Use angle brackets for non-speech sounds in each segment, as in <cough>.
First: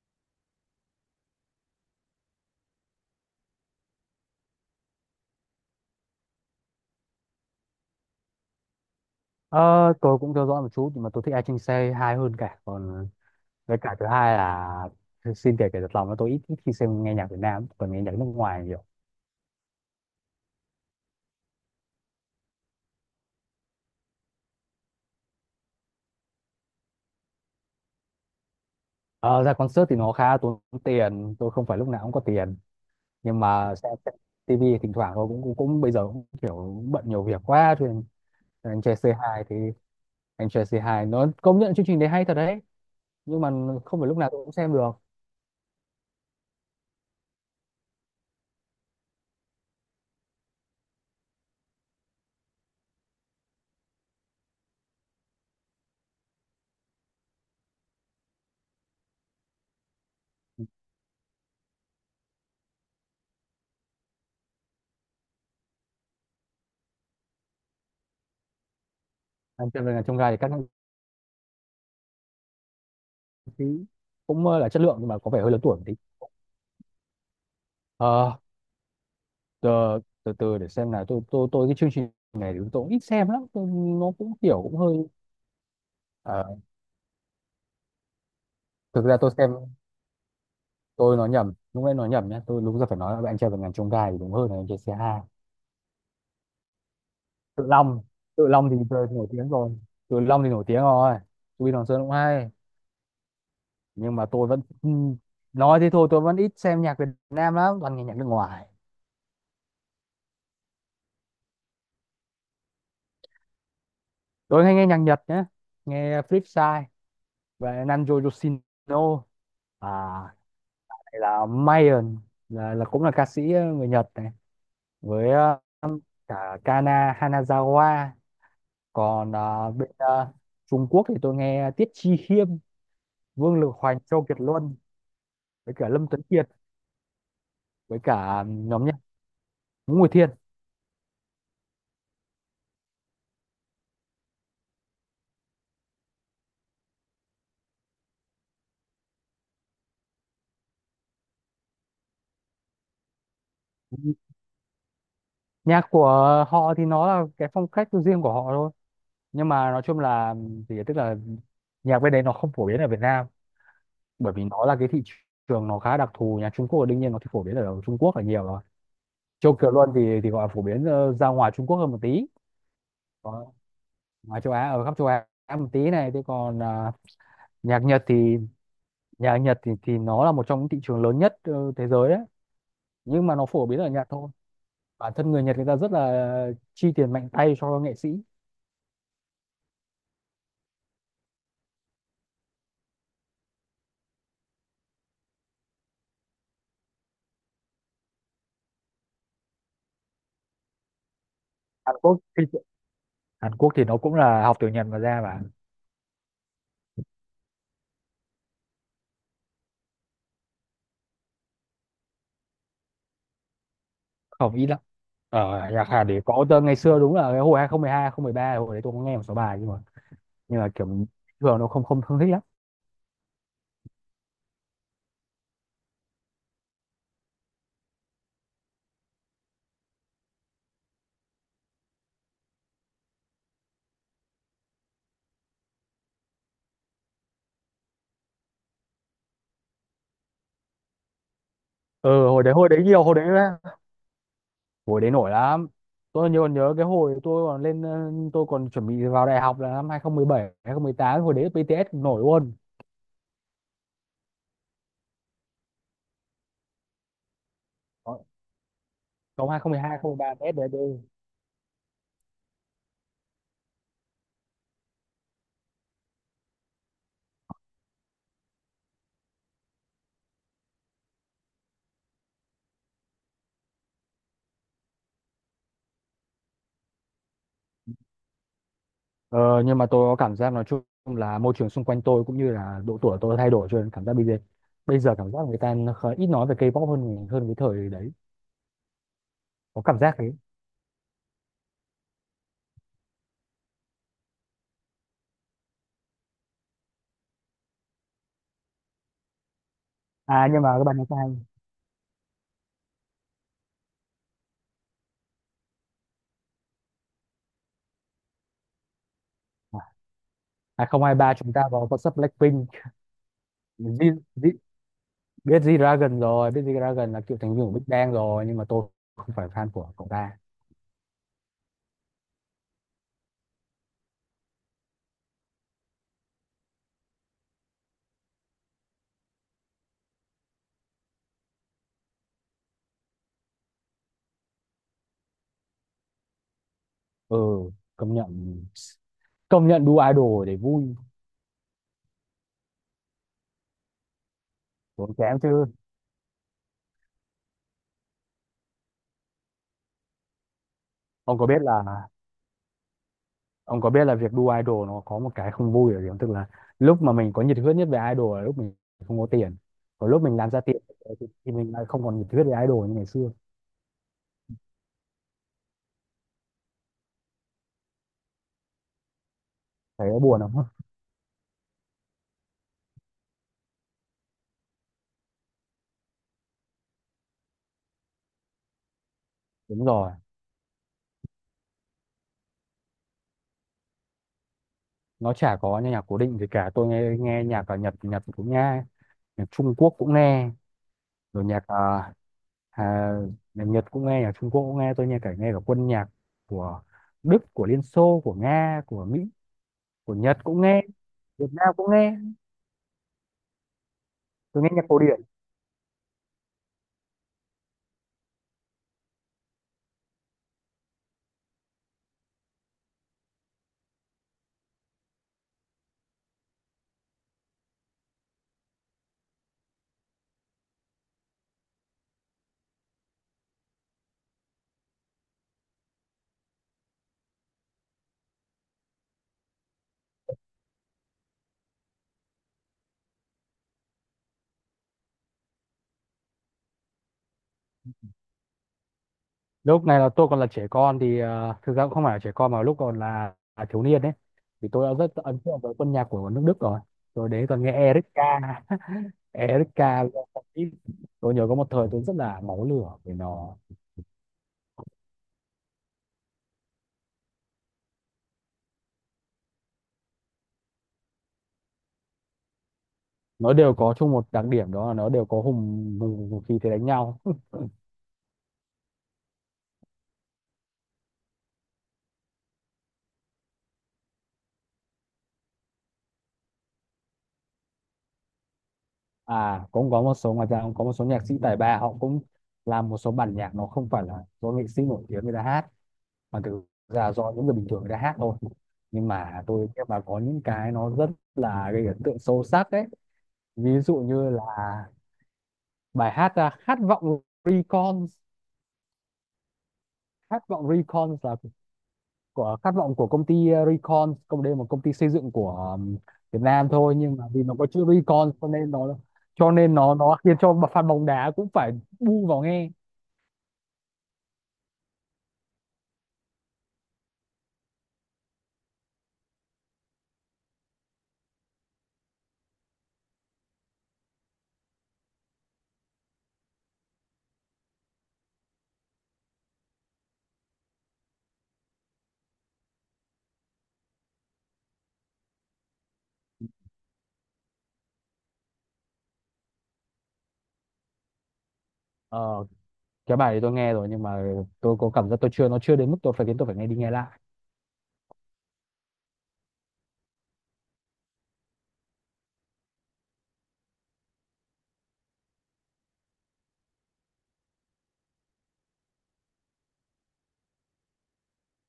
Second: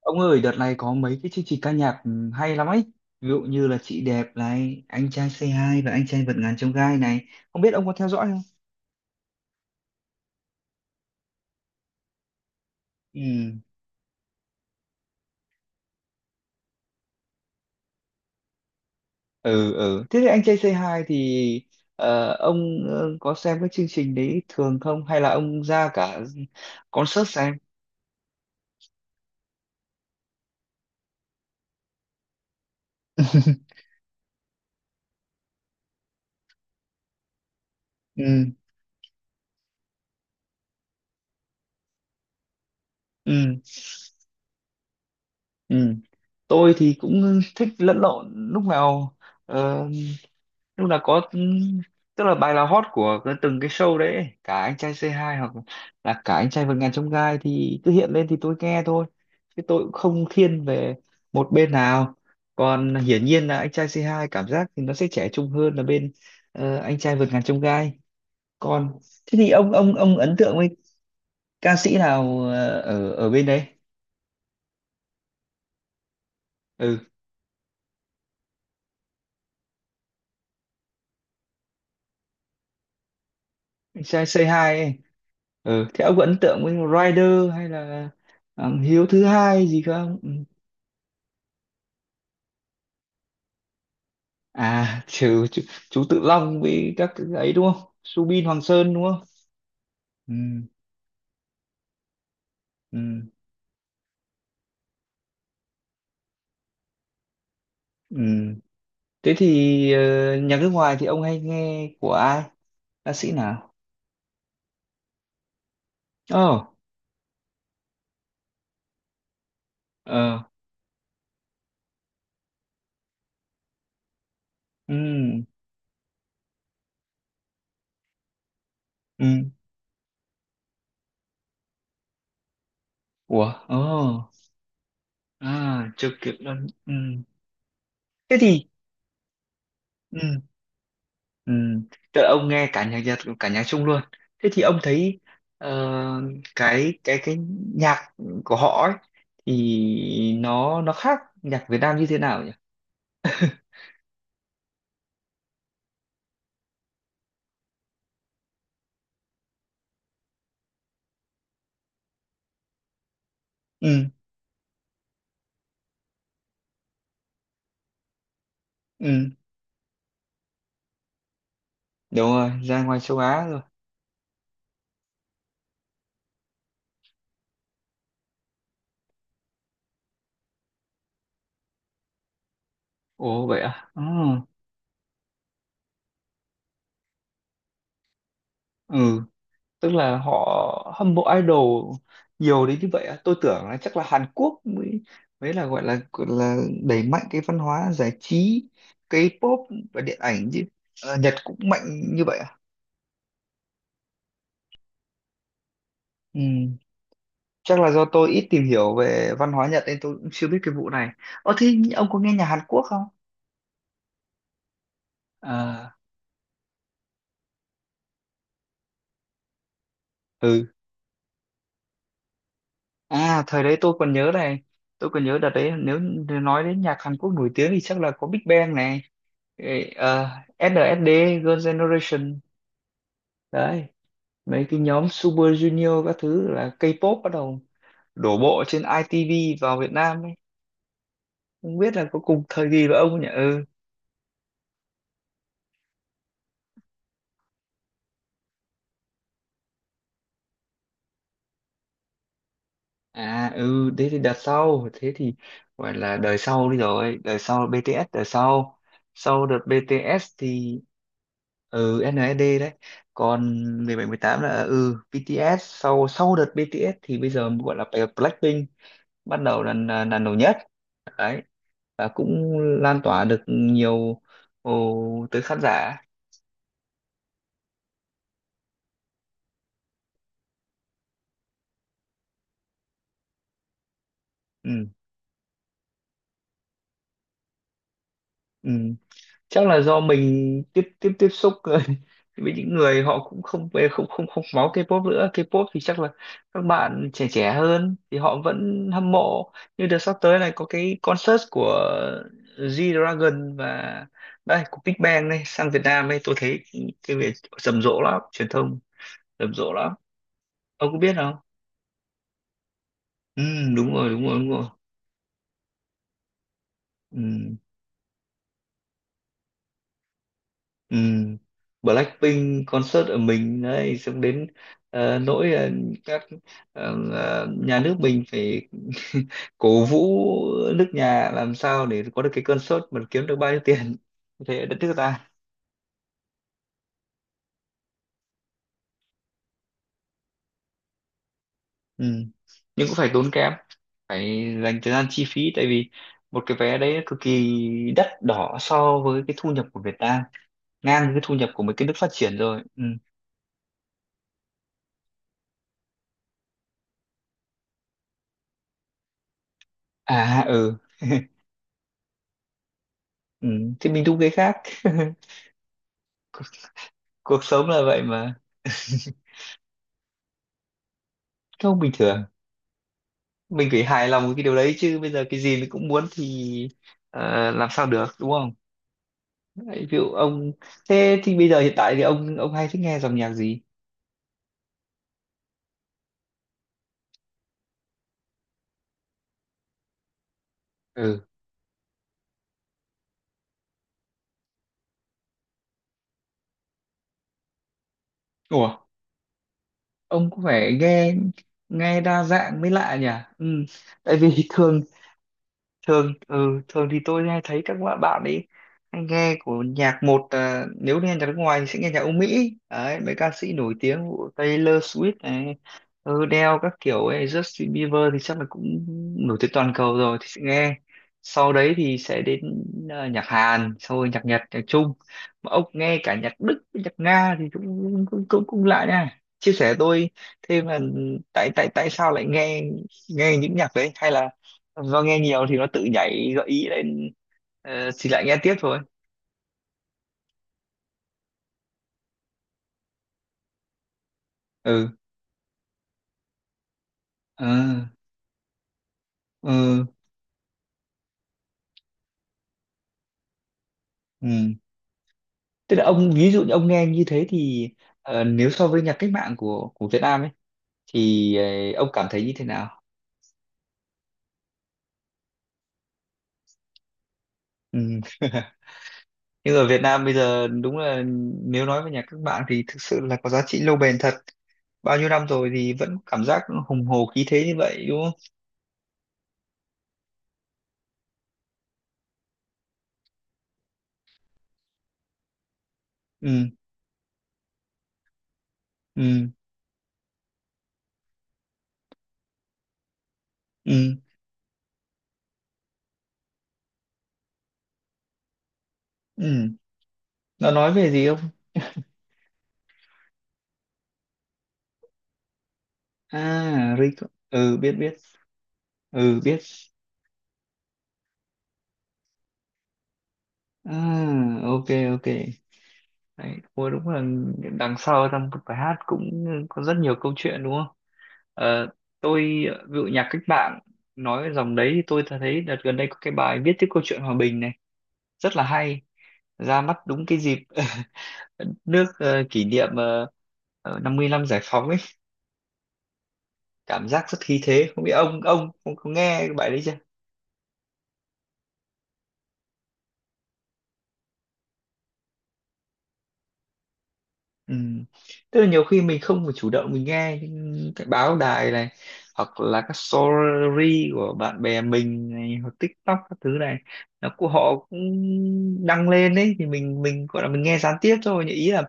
Ông ơi, đợt này có mấy cái chương trình ca nhạc hay lắm ấy. Ví dụ như là Chị Đẹp này, Anh Trai Say Hi và Anh Trai Vượt Ngàn Chông Gai này. Không biết ông có theo dõi không? Ờ, tôi cũng theo dõi một chút, nhưng mà tôi thích ai trên xe hai hơn cả. Còn Ừ, với cả thứ hai là xin kể kể thật lòng là tôi ít khi xem nghe nhạc Việt Nam, còn nghe nhạc nước ngoài nhiều. ừ, ừ. Thế thì Anh Trai Say Hi thì ông có xem cái chương trình đấy thường không? Hay là ông ra cả concert xem? Ờ, ra concert thì nó khá tốn tiền, tôi không phải lúc nào cũng có tiền, nhưng mà <laughs> xem TV thỉnh thoảng thôi, cũng, cũng cũng bây giờ cũng kiểu bận nhiều việc quá, cho nên Ừ, anh trai c hai thì anh trai c hai nó công nhận chương trình đấy hay thật đấy, ừ, nhưng mà không phải lúc nào tôi cũng xem được. ừ, tôi thì cũng thích lẫn lộn lúc nào. Ờ, lúc nào có, tức là bài là hot của từng cái show đấy ấy. Cả anh trai C2 hoặc là cả anh trai vượt ngàn chông gai thì cứ hiện lên thì tôi nghe thôi, chứ tôi cũng không thiên về một bên nào. Còn hiển nhiên là anh trai C2 cảm giác thì nó sẽ trẻ trung hơn là bên anh trai vượt ngàn chông gai. Còn thế thì Anh ông trai về ông nhà ông trong gai ấn thì các tượng nghệ với ca sĩ nào ở ở bên đấy? sĩ cũng là chất lượng, nhưng mà có vẻ hơi lớn tuổi một tí. Ừ, Ờ, Ờ, từ từ để xem nào, tôi cái chương trình này thì tôi cũng ít xem lắm. anh Nó trai cũng kiểu cũng C2 ấy. hơi Ừ, thế ông có ấn ờ, tượng với Rider hay là thực Hiếu ra thứ tôi xem, hai gì không? Ừ. tôi nói nhầm, lúc nãy nói nhầm nhé, tôi đúng ra phải nói là anh trai vượt ngàn chông gai thì đúng hơn là anh trai À, C2. Chú Tự Long với các cái ấy Tự đúng không? Long, Subin Tự Hoàng Long thì Sơn đúng tôi không? nổi tiếng rồi, Tự Ừ, Long thì nổi tiếng rồi. Vin Hoàng Sơn cũng hay, ừ, nhưng mà tôi vẫn nói thế thôi, tôi vẫn ít xem nhạc Việt Nam lắm, toàn nghe ừ. nhạc nước ngoài. Thế thì nhạc nước ngoài thì ông hay nghe của ai, ca sĩ nào? Tôi hay nghe nhạc Nhật nhé, nghe Ồ, Flipside và Nanjo Yoshino, à ờ, là Mayon, là cũng là ca sĩ người Nhật này, với ừ, cả Kana Hanazawa. Còn ừ, bên Trung Quốc thì tôi nghe Tiết Chi Khiêm, ủa, Vương Lực ồ, Hoành, Châu Kiệt Luân, với cả à, Lâm chưa Tuấn kịp Kiệt, luôn, ừ. với Thế cả thì, nhóm nhạc Ngũ Nguyệt Thiên. ừ, ừ, tức là ông nghe cả nhạc Nhật, cả nhạc Trung luôn. Thế thì ông thấy ờ, cái nhạc của họ ấy, thì nó khác nhạc Việt Nam như thế nào nhỉ? Nhạc của họ thì nó là cái phong cách riêng của họ thôi, nhưng mà nói chung là, thì tức là nhạc bên đấy nó không phổ biến ở Việt Nam, Ừ, bởi vì nó là cái thị trường nó khá đặc thù. Nhạc Trung Quốc đương nhiên nó thì phổ biến ở Trung Quốc là nhiều rồi. ừ, Châu kiều luân thì gọi là phổ biến ra ngoài Trung Quốc hơn một đúng tí. rồi, ra ngoài châu Á Có, rồi. ngoài châu Á, ở khắp châu Á một tí này. Thế còn à, nhạc Nhật thì, nhạc Nhật thì nó là một trong những thị trường lớn nhất thế giới đấy, nhưng mà Ồ, nó vậy phổ biến ở à. Ừ, Nhật thôi. Bản thân người Nhật người ta rất là chi tiền mạnh tay cho nghệ sĩ. ừ, tức là họ hâm mộ idol nhiều đến như vậy à? Tôi tưởng là chắc là Hàn Quốc mới mới là gọi là đẩy mạnh cái văn hóa giải trí K-pop và điện ảnh chứ. Ờ, Nhật cũng mạnh Hàn Quốc như vậy thì, à? Hàn Quốc thì nó cũng là học từ Nhật mà ra mà. Ừ, chắc là do tôi ít tìm hiểu về văn hóa Nhật nên tôi cũng chưa biết cái vụ này. Ờ, thế ông có nghe nhạc Hàn Quốc không? Không, ít lắm. Ở nhạc À, Hàn thì có tơ ngày xưa, đúng là cái hồi 2012 2013, hồi đấy tôi cũng nghe một số bài, nhưng mà nhưng ừ. mà kiểu thường nó không không không thích lắm. À, thời đấy tôi còn nhớ này, tôi còn nhớ đợt đấy, nếu như nói đến nhạc Hàn Quốc nổi tiếng thì chắc là có Big Bang này, ê, ờ, SNSD, Girls' Generation, đấy, mấy cái nhóm Super Junior các thứ, là K-pop bắt đầu đổ bộ trên ITV vào Việt Nam ấy. Không biết là có Ừ, cùng hồi đấy, thời hồi đấy kỳ với nhiều, ông nhỉ? Ừ. hồi đấy nổi lắm. Tôi nhớ còn nhớ cái hồi tôi còn lên tôi còn chuẩn bị vào đại học là năm 2017 2018, hồi đấy BTS cũng nổi luôn, À, ừ, thế thì đợt sau, thế thì gọi là đời sau đi rồi, đời sau BTS đời sau. Sau cộng đợt 2012 BTS 2013 BTS đấy thì SNSD đấy, còn 17, 18 là BTS. Sau Sau đợt BTS thì bây giờ gọi là Blackpink bắt đầu là nổi nhất đấy, và cũng lan tỏa được nhiều, ồ, tới khán giả. Nhưng mà tôi có cảm giác nói chung là môi trường xung quanh tôi cũng như là độ tuổi tôi thay đổi, cho nên cảm giác Ừ, bây giờ cảm giác người ta nó ít nói về K-pop hơn hơn cái thời đấy. ừ. Chắc là Có cảm do giác thế. mình tiếp tiếp tiếp xúc <laughs> với những người họ cũng không không không máu K-pop nữa. K-pop thì chắc là các bạn trẻ trẻ hơn thì họ vẫn hâm mộ. Như đợt sắp tới À, này nhưng có mà các bạn cái nói sai. concert của G-Dragon và đây của Big Bang này sang Việt Nam ấy, tôi thấy cái việc rầm rộ lắm, truyền thông rầm rộ À, lắm, ông có biết 2023 không? chúng ta vào có sắp Blackpink, Ừ, đúng rồi, đúng Jin. rồi, đúng rồi. Biết G-Dragon rồi, biết G-Dragon Ừ. là cựu thành viên của Big Bang rồi, nhưng mà tôi không phải fan của cậu ta. Ừ. Blackpink concert ở mình đấy, xong đến nỗi các nhà nước mình phải <laughs> cổ vũ nước nhà làm sao để có được cái concert mà kiếm được bao nhiêu tiền thế ở đất nước ta. Ừ, công nhận, công nhận đu idol để vui. Ừ. Nhưng cũng phải tốn kém, phải dành thời gian Tốn chi kém phí, tại chứ. vì một cái vé đấy cực kỳ đắt đỏ so với cái thu nhập của Việt Nam, ngang với cái thu ông có nhập biết của mấy là cái nước phát triển rồi. Ừ. ông có biết là việc đu idol nó có một cái không vui ở điểm, tức là lúc mà mình có nhiệt huyết nhất về idol là lúc mình không có tiền, còn lúc mình À, làm ra ừ. tiền thì mình lại không còn nhiệt huyết về idol như ngày xưa. Ừ. Thì mình đúng cái khác. <laughs> cuộc cuộc sống là vậy mà. Thấy nó buồn không? Không, bình thường mình phải hài lòng với cái điều đấy chứ, bây giờ cái gì mình cũng muốn thì làm sao được đúng không? Đúng Đấy, ví dụ rồi. ông, thế thì bây giờ hiện tại thì ông hay thích nghe dòng nhạc gì? Nó chả có nhạc cố định gì cả, tôi nghe nghe nhạc ở Nhật, Nhật cũng nghe, nhạc Trung Quốc cũng nghe, Ừ, rồi à, nhạc Nhật cũng nghe, nhạc Trung Quốc cũng nghe. Tôi nghe cả quân nhạc của Đức, của Liên Xô, của ủa, Nga, của Mỹ, của ông Nhật cũng cũng phải nghe, nghe, Việt Nam cũng nghe nghe. đa dạng mới lạ nhỉ. Ừ, tại vì <laughs> Tôi nghe thường nhạc cổ điển. thường ừ, thường thì tôi hay thấy các bạn bạn ấy hay nghe của nhạc một à, nếu nghe nhạc nước ngoài thì sẽ nghe nhạc Âu Mỹ đấy, mấy ca sĩ nổi tiếng của Taylor Swift này, ừ, Adele các kiểu ấy, Justin Bieber thì chắc là cũng nổi tiếng toàn cầu rồi thì sẽ nghe, sau đấy thì sẽ đến à, nhạc Hàn, sau rồi nhạc Nhật, nhạc Trung. Mà ông nghe cả nhạc Đức nhạc Nga thì cũng lạ nha. Chia sẻ tôi thêm là tại tại tại sao lại nghe nghe những nhạc đấy, hay là do nghe nhiều thì nó tự nhảy gợi ý lên thì lại nghe tiếp thôi. Lúc này là tôi còn là trẻ con, thì thực ra cũng không phải là trẻ con, mà lúc còn là thiếu niên đấy, thì tôi Ừ, đã rất ấn tượng với quân nhạc của nước Đức rồi. Tôi đấy còn nghe à, Erika <laughs> ừ, Erika Lewandowski. Tôi nhớ có một thời tôi rất là máu lửa vì nó. ừ. Tức là ông, ví dụ như ông nghe như thế thì nếu so với nhạc cách mạng của Việt Nam ấy thì ông cảm thấy như thế nào? Nó đều có chung một đặc điểm, đó là nó đều có hùng hùng, hùng khí thế đánh nhau. Ừ. <laughs> Nhưng ở Việt Nam bây giờ đúng là, nếu nói về nhạc cách mạng thì thực sự là có giá trị lâu bền thật, bao nhiêu năm rồi thì vẫn cảm giác hùng hồ khí thế như vậy đúng không? À, cũng có một số ngoài ra cũng có một số nhạc sĩ tài ba, họ cũng làm một số bản nhạc, nó không phải là do nghệ sĩ nổi tiếng người ta hát, mà Ừ, thực ra do những người bình thường người ta hát thôi, nhưng ừ, mà tôi nghe mà có những cái nó rất là gây ấn tượng sâu sắc đấy. Ví dụ ừ, như là bài hát, à, Recon ừ, Khát nó vọng nói về gì Recon không? là của, khát vọng của công ty, à, Recon. Công đây là một công ty xây dựng của um, Việt Nam À, thôi, Rico, nhưng mà vì nó ừ, có biết chữ biết, Recon cho nên nó ừ, biết. Khiến cho fan bóng đá cũng phải bu vào nghe. À, ok, ok. Đấy, ôi đúng là đằng sau trong một bài hát cũng có rất nhiều câu chuyện đúng không? Ờ, tôi ví dụ nhạc cách mạng nói dòng đấy, thì tôi thấy đợt gần đây có cái bài viết tiếp câu chuyện hòa bình này, rất là hay, ra mắt đúng cái dịp <laughs> nước kỷ niệm 50 năm giải phóng ấy, cảm giác rất khí thế. Không biết ông có nghe cái bài đấy? Ờ, cái bài thì tôi nghe rồi, nhưng mà tôi có cảm giác tôi chưa nó chưa đến mức tôi phải nghe đi nghe lại. Ừ. Tức là nhiều khi mình không phải chủ động mình nghe, những cái báo đài này hoặc là các story của bạn bè mình này, hoặc TikTok các thứ này, nó của họ cũng đăng lên đấy thì mình, gọi là mình nghe gián tiếp thôi, nhưng ý là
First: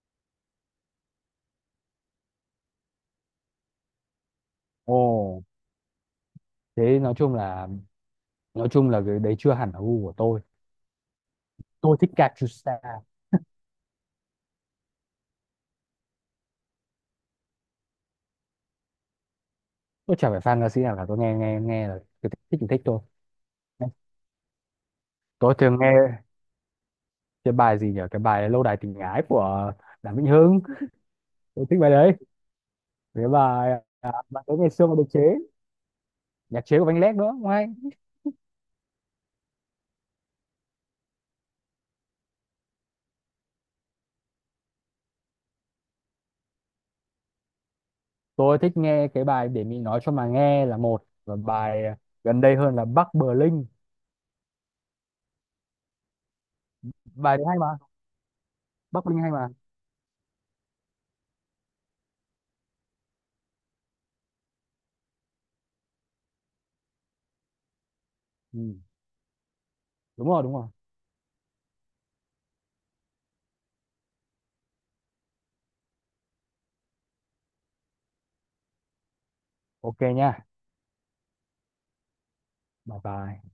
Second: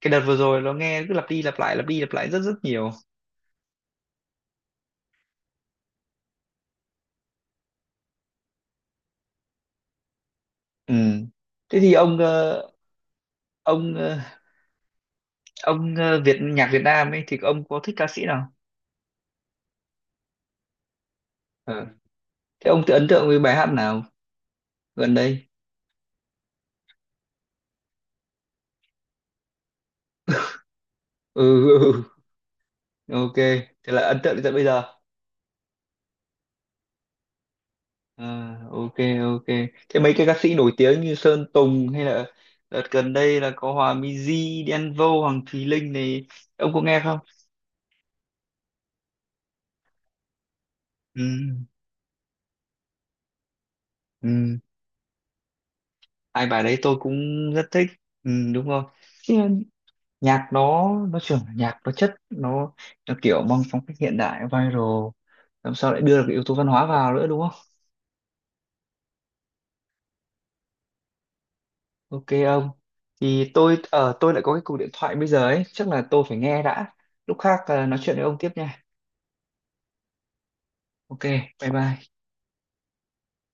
cái đợt vừa rồi nó nghe cứ lặp đi lặp lại, lặp đi lặp lại rất rất nhiều. Ồ, thế nói chung là, cái đấy chưa hẳn là gu của tôi. Ừ. Thế thì Tôi thích ông ờ, Kajusa. ông ờ, ông ờ, Việt nhạc Việt Nam ấy thì ông có thích ca sĩ nào? Tôi chả phải fan ca sĩ nào cả, tôi nghe nghe Ờ. nghe là cứ thích thích thì Thế thích ông tự thôi. ấn tượng với bài hát nào gần đây? Tôi thường nghe cái bài gì nhỉ? Cái bài Lâu đài tình ái của Đàm Vĩnh Hưng. Ừ, Tôi thích bài ừ, đấy. ừ. <laughs> Cái Ok. bài Thế là À, ấn tượng đến bài tận đấy bây ngày giờ. xưa mà được chế, nhạc chế của Văn Lét nữa, không hay. À, ok, ok. Thế mấy cái ca sĩ nổi tiếng như Sơn Tùng hay là đợt gần đây là có Hòa Minzy, Đen Vâu, Hoàng Thùy Linh này, ông có nghe không? Tôi thích nghe cái bài Để mình nói cho mà nghe là một, và Ừ, bài gần đây hơn là Bắc Bling. ừ. Hai bài đấy tôi cũng Bài đấy hay mà. rất thích. Ừ, đúng rồi. Bắc Ninh hay Thế mà. nhạc nó trưởng, nhạc nó chất, nó kiểu mang phong cách hiện đại viral, làm sao lại đưa được cái yếu tố văn hóa vào nữa đúng không? Ừ, đúng rồi, đúng rồi. Ok ông. Thì tôi tôi lại có cái cuộc điện thoại bây giờ ấy, chắc là tôi phải nghe đã. Lúc khác à, nói chuyện với ông tiếp nha. Ok nha. Ok, bye bye. Bye bye.